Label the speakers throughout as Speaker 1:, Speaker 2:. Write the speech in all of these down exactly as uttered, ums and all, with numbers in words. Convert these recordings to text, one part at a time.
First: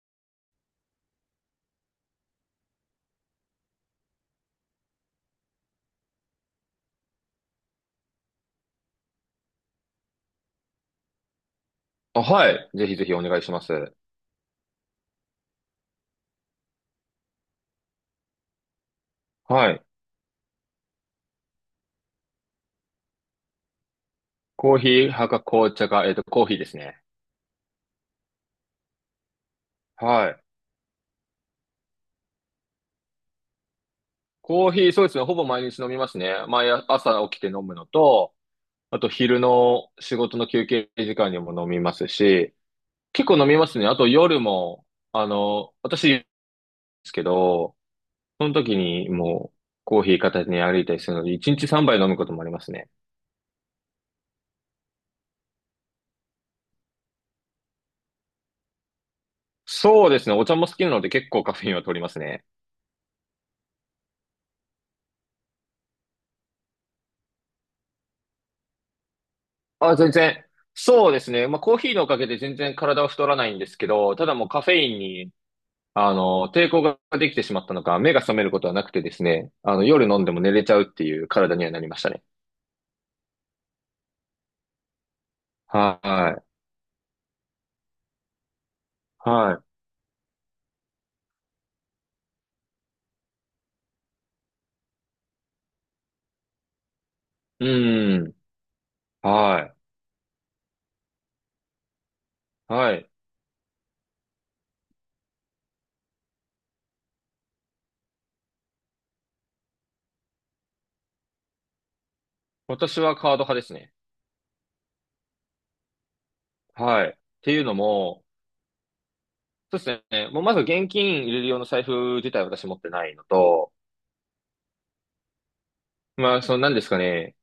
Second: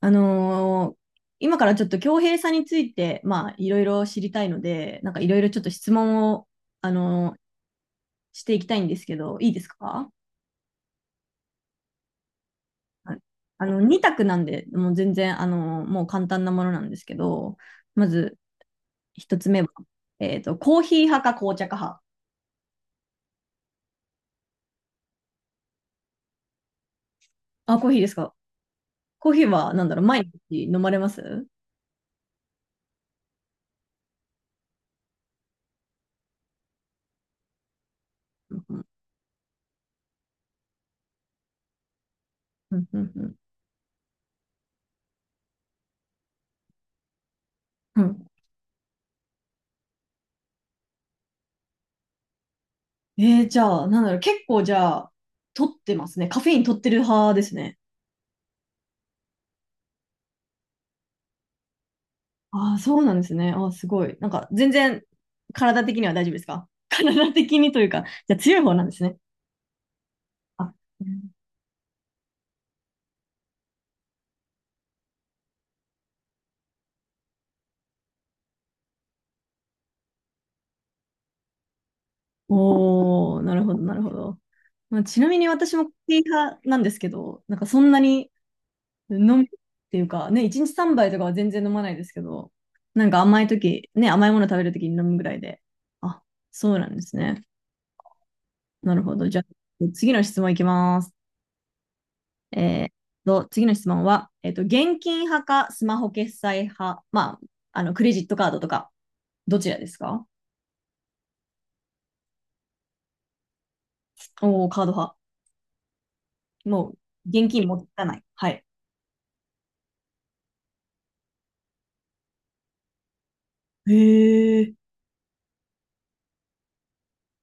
Speaker 1: あのー今からちょっと恭平さんについて、まあ、いろいろ知りたいので、なんかいろいろちょっと質問を、あのーしていきたいんですけど、いいですか？
Speaker 2: あ、はい。ぜひぜ
Speaker 1: は
Speaker 2: ひ
Speaker 1: い。
Speaker 2: お願いしま
Speaker 1: あの、
Speaker 2: す。
Speaker 1: に択なんで、もう全然、あのーもう簡単なものなんですけど、まずひとつめは、
Speaker 2: はい。
Speaker 1: えっと、コーヒー派か紅茶か派。
Speaker 2: コーヒー派か紅茶か、えっと、コーヒーですね。
Speaker 1: あ、コーヒーですか？コーヒーは、なんだろう、毎
Speaker 2: はい。
Speaker 1: 日飲まれます？
Speaker 2: コーヒー、そうですね。ほぼ毎日飲みますね。毎朝起きて飲むのと、
Speaker 1: うんう
Speaker 2: あと昼の仕事の休憩時間にも飲みますし、
Speaker 1: んうんう
Speaker 2: 結
Speaker 1: ん。
Speaker 2: 構飲みますね。あと夜も、あの、私ですけど、
Speaker 1: うん、
Speaker 2: その時にもうコーヒー片手に歩いたりするので、いちにちさんばい飲むこともありますね。
Speaker 1: えー、じゃあ、なんだろう、結構じゃあ、取ってますね。カフェイン取ってる派ですね。
Speaker 2: そうですね。お茶も好きなので結構カフェインは取りますね。
Speaker 1: ああ、そうなんですね。ああ、すごい。なんか、全然、体的には大丈夫ですか？ 体的にというか、じゃあ強い方なんですね。
Speaker 2: あ、全然。
Speaker 1: あ、う
Speaker 2: そうで
Speaker 1: ん。
Speaker 2: すね。まあ、コーヒーのおかげで全然体は太らないんですけど、ただもうカフェインに、あの、抵抗ができてしまったのか、目が覚めることはなくてですね、あの、夜飲んでも寝れちゃうっていう体にはなりましたね。
Speaker 1: おー、なるほど、なるほど。まあ、ちなみに私もコーヒー
Speaker 2: は
Speaker 1: 派なんですけど、なんかそんなに飲
Speaker 2: い。
Speaker 1: むっ
Speaker 2: は
Speaker 1: ていうか、ね、いちにちさんばいとかは全然飲まないですけど、なんか甘い時ね、甘いもの食べる時に飲むぐらいで。あ、そうなんですね。
Speaker 2: い。うん。
Speaker 1: なるほど。じゃあ、
Speaker 2: はい。
Speaker 1: 次の質問いきます。えー
Speaker 2: はい。
Speaker 1: と、次の質問は、えっと、現金派かスマホ決済派、まあ、あの、クレジットカードとか、どちらですか？
Speaker 2: 私はカード派ですね。
Speaker 1: おー、カード派。もう、
Speaker 2: はい。っ
Speaker 1: 現
Speaker 2: ていう
Speaker 1: 金
Speaker 2: の
Speaker 1: 持たない。
Speaker 2: も、
Speaker 1: はい。
Speaker 2: そうですね。もうまず現金入れる用の財布自体私持ってないのと、
Speaker 1: へえ。
Speaker 2: まあ、その何ですかね、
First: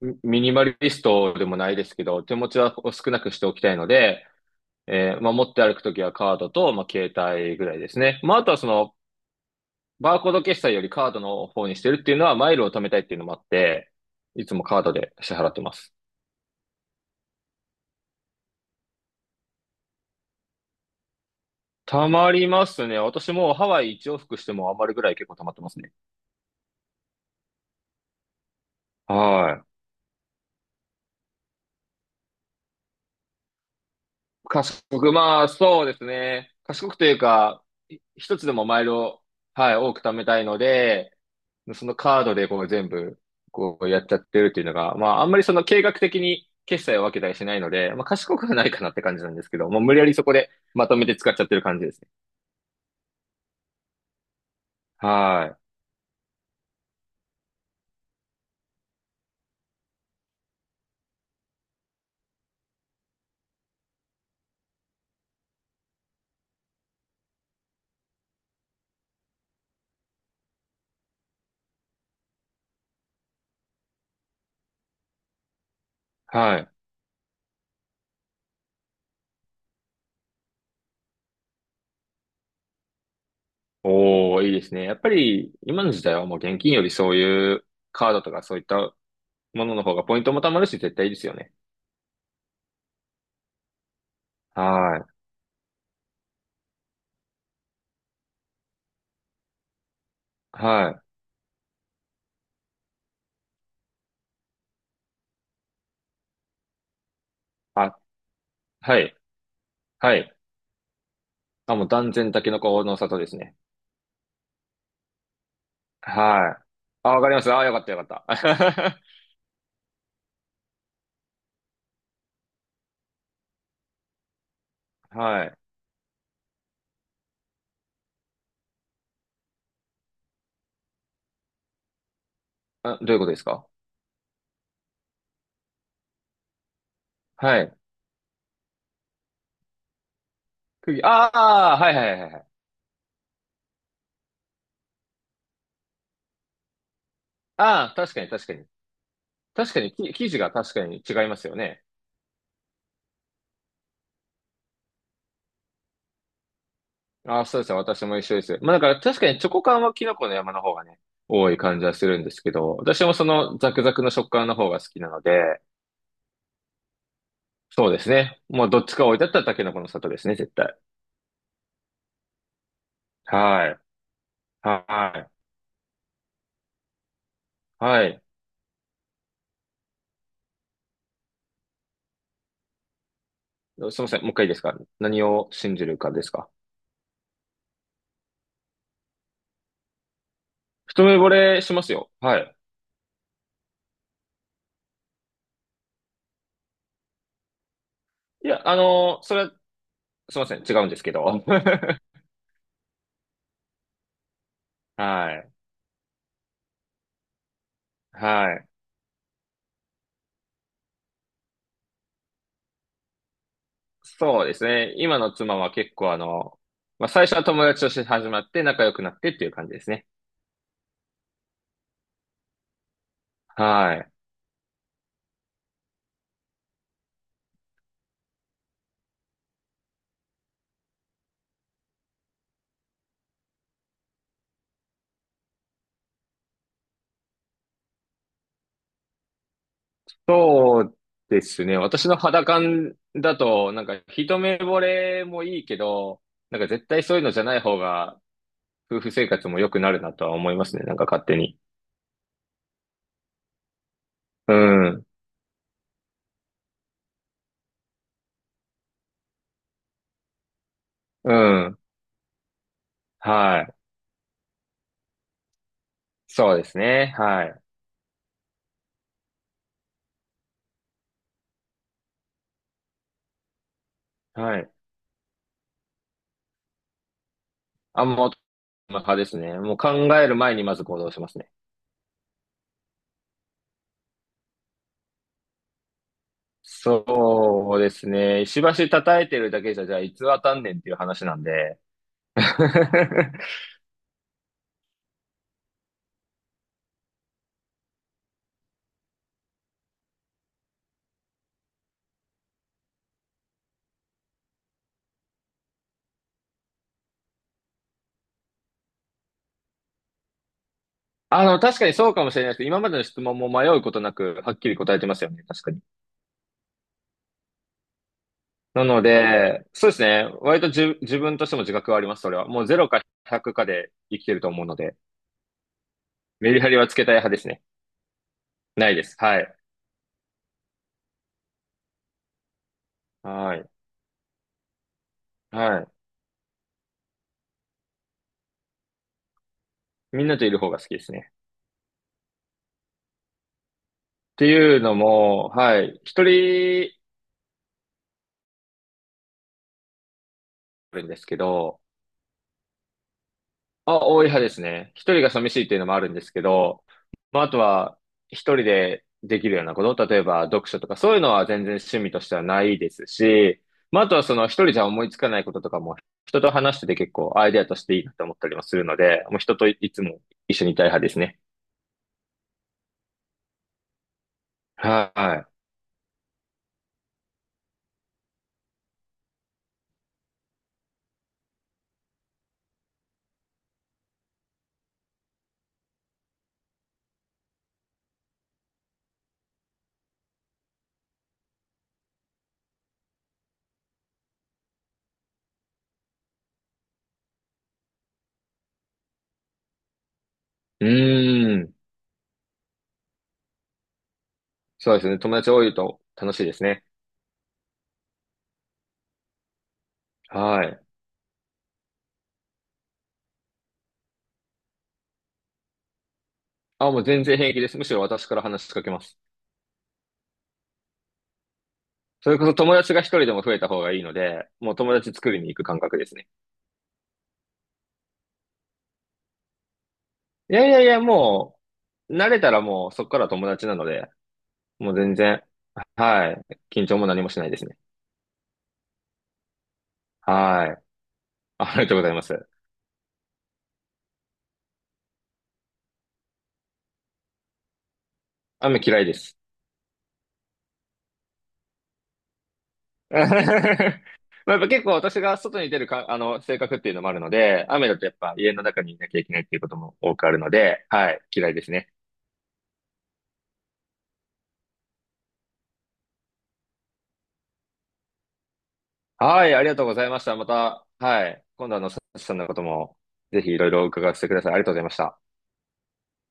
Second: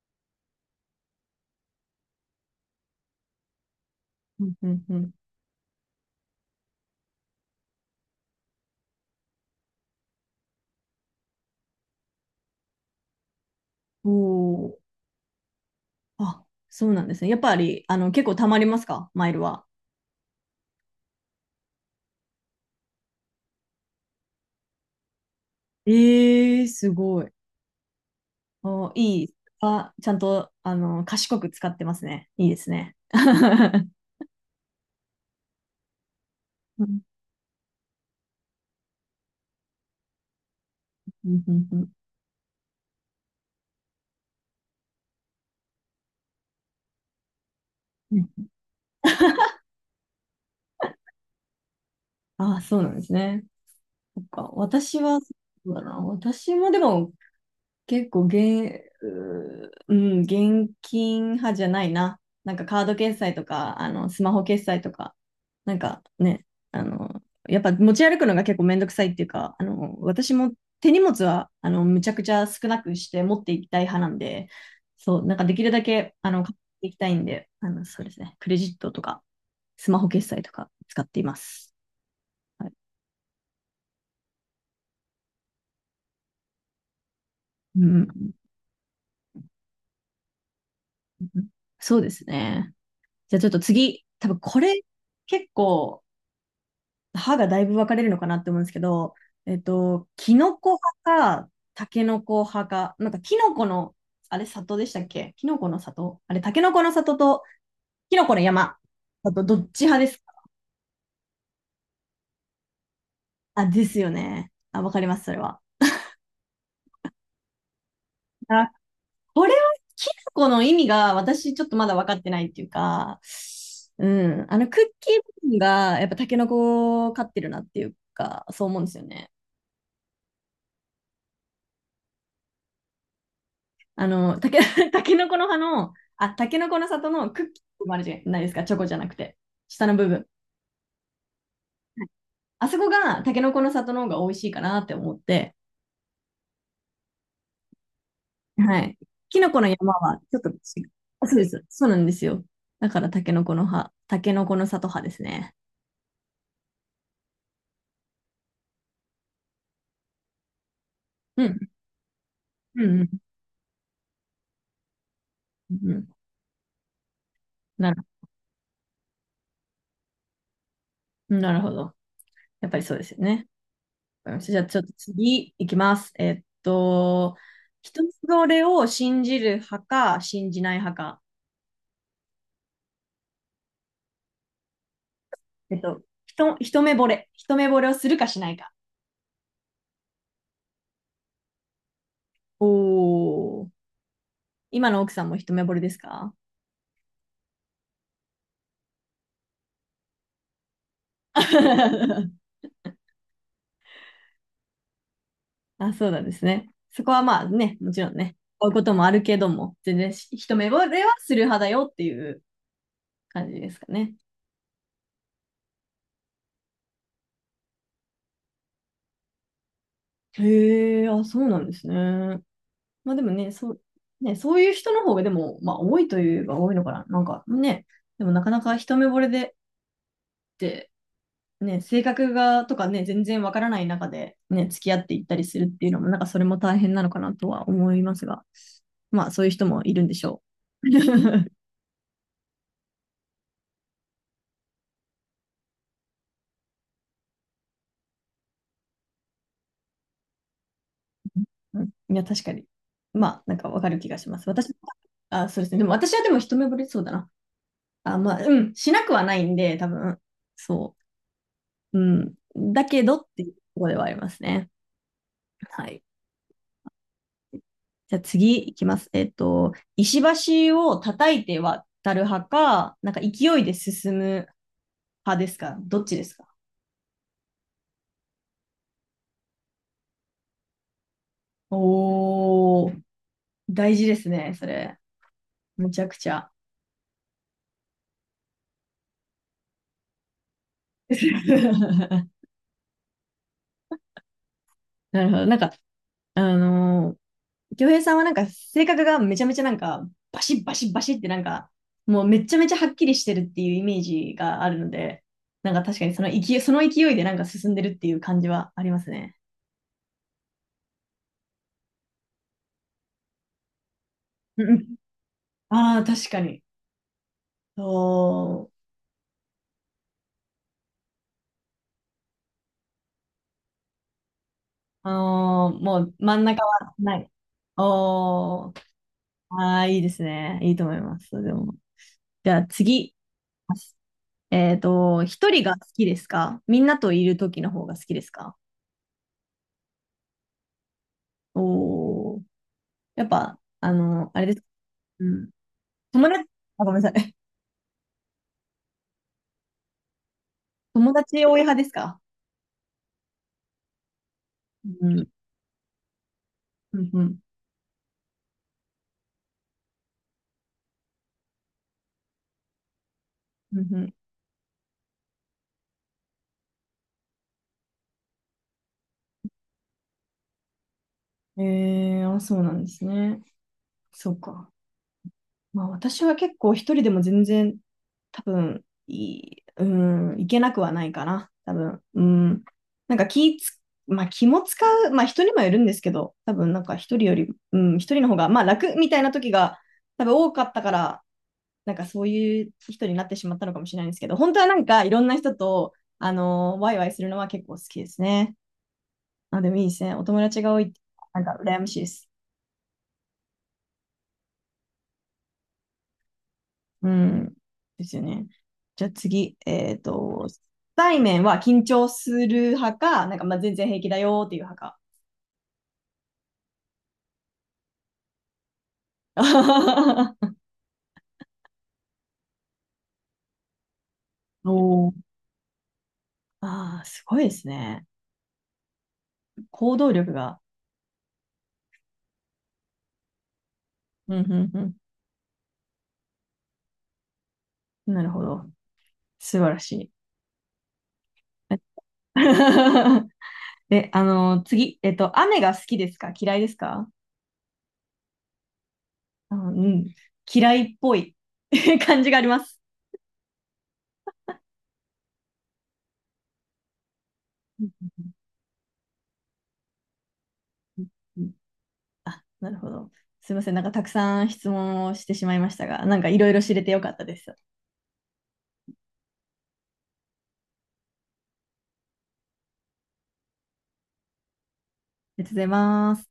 Speaker 2: ミミニマリストでもないですけど、手持ちは少なくしておきたいので、
Speaker 1: うんうんうん。
Speaker 2: えーまあ、持って歩くときはカードと、まあ、携帯ぐらいですね。まあ、あとはその、バーコード決済よりカードの方にしてるっていうのは、マイルを貯めたいっていうのもあって、
Speaker 1: お
Speaker 2: いつも
Speaker 1: ー。
Speaker 2: カードで支払ってます。
Speaker 1: あ、そうなんですね。やっぱり、あの、結構貯まりますか、マイルは？
Speaker 2: 貯まりますね。私もうハワイ一往復しても余るぐらい結構貯まってますね。
Speaker 1: ええ、すごい。おいい。
Speaker 2: はい。
Speaker 1: あ、ちゃんと、あの、賢く使ってますね。いいですね。
Speaker 2: 賢く、まあ、そうですね。賢くという か、い一つでもマイルを、はい、多く貯めたいので、
Speaker 1: うんうんう
Speaker 2: そ
Speaker 1: ん
Speaker 2: のカードでこう全部、こうやっちゃってるっていうのが、まあ、あんまりその計画的に決済を分けたりしないので、まあ、
Speaker 1: うん。
Speaker 2: 賢くはないかなって感じなんですけど、もう無理やりそこでまとめて使っちゃってる感じですね。
Speaker 1: あ、そうなんですね。そっか、私は、そ
Speaker 2: は
Speaker 1: う
Speaker 2: い。
Speaker 1: だな、私もでも結構現、うーうん、現金派じゃないな。なんかカード決済とか、あの、スマホ決済とか、なんかね、あの、やっぱ持ち歩くのが結構めんどくさいっていうか、あの、私も手荷物は、あの、むちゃくちゃ少なくして持っていきたい派なんで、そう、なんかできるだけ、あの、買っ
Speaker 2: はい。
Speaker 1: ていきたいんで、あの、そうですね、クレジットとか、スマホ決済とか使っています。はい、
Speaker 2: おー、いいですね。やっぱり、今の時代はもう現金よりそういう
Speaker 1: う
Speaker 2: カード
Speaker 1: ん、
Speaker 2: とかそういったものの方がポイントも貯まるし、絶対いいですよね。
Speaker 1: そうですね。じゃあちょっと次、多分これ
Speaker 2: はい。
Speaker 1: 結構歯がだいぶ分かれるのかなって思うんですけど、えっと、キノコ
Speaker 2: はい。
Speaker 1: 派か、タケノコ派か、なんかキノコの、あれ、里でしたっけ、キノコの里、あれ、タケノコの里と
Speaker 2: あ、
Speaker 1: キノコの山
Speaker 2: はい。
Speaker 1: だとどっち派で
Speaker 2: は
Speaker 1: す
Speaker 2: い。
Speaker 1: か？
Speaker 2: あ、もう断然タケノコの里ですね。
Speaker 1: あ、ですよね。あ、わかります、それは。
Speaker 2: はい。あ、わかります。あ、よかったよかっ
Speaker 1: あ、
Speaker 2: た。
Speaker 1: これはキノコの意味が私ちょっとまだ分かってないっていうか、うん、あのクッキ ー
Speaker 2: は
Speaker 1: 部
Speaker 2: い。
Speaker 1: 分がやっぱタケノコを飼ってるなっていうか、そう思うんですよね。
Speaker 2: あ、どういうことですか？
Speaker 1: あの、たけ、たけのこの葉の、あ、たけのこの里のクッキ
Speaker 2: はい。
Speaker 1: ーもあるじゃないですか、チョコじゃなくて、下の部分。は
Speaker 2: 釘、ああ、はいは
Speaker 1: い。
Speaker 2: いはいはい。
Speaker 1: あそこがたけのこの里の方が美味しいかなって思って、
Speaker 2: ああ、確かに確かに。
Speaker 1: はい。きのこの
Speaker 2: 確かに、
Speaker 1: 山
Speaker 2: き
Speaker 1: は
Speaker 2: 生
Speaker 1: ち
Speaker 2: 地
Speaker 1: ょっと
Speaker 2: が
Speaker 1: 違
Speaker 2: 確か
Speaker 1: う。
Speaker 2: に違
Speaker 1: あ、
Speaker 2: い
Speaker 1: そ
Speaker 2: ま
Speaker 1: うで
Speaker 2: すよ
Speaker 1: す。
Speaker 2: ね。
Speaker 1: そうなんですよ。だからたけのこの葉、たけのこの里葉ですね。
Speaker 2: ああ、そうですね。私も一緒です。まあだから確かにチョコ感はキノコの山の方がね、
Speaker 1: う
Speaker 2: 多い
Speaker 1: ん。
Speaker 2: 感じはするんですけど、
Speaker 1: うんう
Speaker 2: 私
Speaker 1: ん
Speaker 2: もそのザクザクの食感の方が好きなので、
Speaker 1: うんうん。
Speaker 2: そ
Speaker 1: な
Speaker 2: うで
Speaker 1: る、
Speaker 2: すね。もうどっちか置いてあったらタケノコの里ですね、絶対。
Speaker 1: なるほど。やっぱりそうですよね。
Speaker 2: はい。
Speaker 1: わかりました。じゃあちょっと
Speaker 2: はい。
Speaker 1: 次いきます。えっと、人
Speaker 2: はい。
Speaker 1: それを信じる派か信じない派か。
Speaker 2: すみません。もう一回いいですか？何を
Speaker 1: え
Speaker 2: 信
Speaker 1: っ
Speaker 2: じる
Speaker 1: と、
Speaker 2: かです
Speaker 1: ひ
Speaker 2: か？
Speaker 1: と一目惚れ。一目惚れをするかしないか。
Speaker 2: 一目惚れしますよ。はい。
Speaker 1: おー。今の奥さんも一目惚れですか？
Speaker 2: いや、あのーそれは、すみません。違うんですけど。はい。
Speaker 1: あ、そうなんですね。そこはまあね、もちろんね、
Speaker 2: は
Speaker 1: こ
Speaker 2: い。
Speaker 1: ういうこともあるけども、全然し一目惚れはする派だよっていう感じですかね。
Speaker 2: そうですね。今の妻は結構あの、まあ、最初は友達として始まって仲良くなってっていう感じですね。
Speaker 1: へえ、あ、そうなんですね。まあでもね、そう、
Speaker 2: はい。
Speaker 1: ね、そういう人の方がでも、まあ多いといえば多いのかな。なんかね、でもなかなか一目惚れでって、ね、性格がとかね、全然わからない中で、ね、付き合っていったりするっていうのも、なんかそれも大変なのかなとは思いますが、まあそういう人もいるんでしょ
Speaker 2: そうで
Speaker 1: う。
Speaker 2: すね。私の肌感だと、なんか一目惚れもいいけど、なんか絶対そういうのじゃない方が夫婦生活も良くなるなとは思いますね。なんか勝手に。
Speaker 1: いや、確かに。まあ、なんかわかる気がします。
Speaker 2: う
Speaker 1: 私、
Speaker 2: ん。
Speaker 1: あ、そうですね。でも私はでも一目惚れそうだな。あ、まあ、うん、しなくはないんで、多分、そ
Speaker 2: うん。
Speaker 1: う。うん。だけどっていうと
Speaker 2: はい。
Speaker 1: ころではありますね。はい。
Speaker 2: そうですね。はい。
Speaker 1: じゃあ次いきます。えっと、石橋を叩いて渡る派か、なんか勢いで進む
Speaker 2: はい。
Speaker 1: 派ですか、どっちですか？
Speaker 2: あ、もう、派ですね。もう考える前にまず行動しますね。
Speaker 1: おー、大事ですね、それ。むちゃくちゃ。
Speaker 2: そうですね。石橋叩いてるだけじゃ、じゃあ、いつ当たんねんっていう話なんで。
Speaker 1: なるほど。なんか、あのー、京平さんはなんか性格がめちゃめちゃなんか、バシッバシッバシッってなんか、もうめちゃめちゃはっきりしてるっていうイメージがあるので、なんか確かにその勢い、その勢いでなんか進んでるっていう感じはありますね。
Speaker 2: あの、確かにそうかもしれないですけど、今までの質問も迷うことなく、はっ
Speaker 1: う
Speaker 2: き
Speaker 1: んう
Speaker 2: り答
Speaker 1: ん。
Speaker 2: えてますよね。確かに。
Speaker 1: ああ、確かに。そ
Speaker 2: な
Speaker 1: う。
Speaker 2: ので、そうですね。割とじ自分としても自覚はあります、それは。もうゼロかひゃくかで生きてると思うので、
Speaker 1: あのーもう真ん
Speaker 2: メリ
Speaker 1: 中
Speaker 2: ハリは
Speaker 1: は
Speaker 2: つけたい
Speaker 1: な
Speaker 2: 派
Speaker 1: い。
Speaker 2: ですね。
Speaker 1: おー、
Speaker 2: ないです。はい。
Speaker 1: ああ、いいですね。いいと思います。でも。じゃあ次。
Speaker 2: はい。
Speaker 1: えっと、一人が好
Speaker 2: はい。
Speaker 1: きですか、みんなといる時の方が好きですか？
Speaker 2: みんなといる方が好きですね。
Speaker 1: おー。やっぱ、あの、
Speaker 2: っ
Speaker 1: あ
Speaker 2: て
Speaker 1: れです。
Speaker 2: いうの
Speaker 1: うん。
Speaker 2: も、はい、一
Speaker 1: 友達、あ、ご
Speaker 2: 人
Speaker 1: めんなさい。
Speaker 2: あるん
Speaker 1: 友
Speaker 2: ですけ
Speaker 1: 達多い派
Speaker 2: ど、
Speaker 1: ですか？
Speaker 2: あ、多い派ですね。一
Speaker 1: う
Speaker 2: 人
Speaker 1: ん。
Speaker 2: が寂しいっていうのもあるんですけど、
Speaker 1: うんうん。
Speaker 2: まあ、あとは、一人でできるようなこと、例えば読書とか、そういうのは全然趣味としてはないですし、
Speaker 1: う
Speaker 2: まあ、あ
Speaker 1: ん
Speaker 2: とはその一人じゃ思いつかないこととかも、人と話してて結構アイデアとしていいなと思ったりもするので、もう人といいつも一緒にいたい派ですね。
Speaker 1: うん。えー、あ、そうなんですね。そうか。
Speaker 2: は
Speaker 1: まあ、私は結構一人でも全然多分いい、うん、いけなくはないかな。多分、うん。なんか気つ、まあ気も使う、まあ人にもよるんですけど、多分なんか一人より、うん、一人の方が、まあ楽みたいな時が多分多かったから、なんかそういう人になってしまったのかもしれないんですけど、本当はなんかいろんな人と、あのーワイワイするのは結構好きですね。あ、でもいいですね。お友達が多い
Speaker 2: い。う
Speaker 1: って、なんか
Speaker 2: ーん。
Speaker 1: 羨ましいです。
Speaker 2: そうですね。友達多いと楽しいですね。
Speaker 1: うん。ですよね。じゃあ次、えっと、初
Speaker 2: はい。
Speaker 1: 対面は緊張する派か、なんかまあ全然平気だよっていう派か。
Speaker 2: あ、もう全然平気です。むしろ私から話しかけます。それこそ友達が一人でも増えた方がいいので、
Speaker 1: お
Speaker 2: もう友達
Speaker 1: ー。
Speaker 2: 作りに行く感覚ですね。
Speaker 1: ああ、すごいですね。行動力
Speaker 2: い
Speaker 1: が。
Speaker 2: やいやいや、もう、慣れたらもうそこから友達なので、
Speaker 1: うん、う
Speaker 2: もう
Speaker 1: ん、
Speaker 2: 全然、はい。緊張も何もしないですね。
Speaker 1: うん。なるほど。素晴らし
Speaker 2: はい。ありがとうございま
Speaker 1: い。
Speaker 2: す。
Speaker 1: で、あの、次、えっと、雨が好きですか、嫌いですか？
Speaker 2: 雨嫌いです。
Speaker 1: あのうん。嫌いっぽい 感じがあります。
Speaker 2: まあやっぱ結構私が外に出るか、あの、性格っていうのもあるので、
Speaker 1: う
Speaker 2: 雨だと
Speaker 1: ん
Speaker 2: やっぱ家の中にいなきゃいけないっていうことも多くあるので、
Speaker 1: うん
Speaker 2: はい。
Speaker 1: う
Speaker 2: 嫌
Speaker 1: ん。
Speaker 2: いですね。
Speaker 1: あ、なるほど。すいません。なんかたくさん質問をしてしまいましたが、なんかいろいろ知れてよかったです。あ
Speaker 2: はい。ありがとうございました。また、はい。今度あの、サチさんのことも、ぜひいろいろ伺わせてください。ありがとうございました。
Speaker 1: りがとうございます。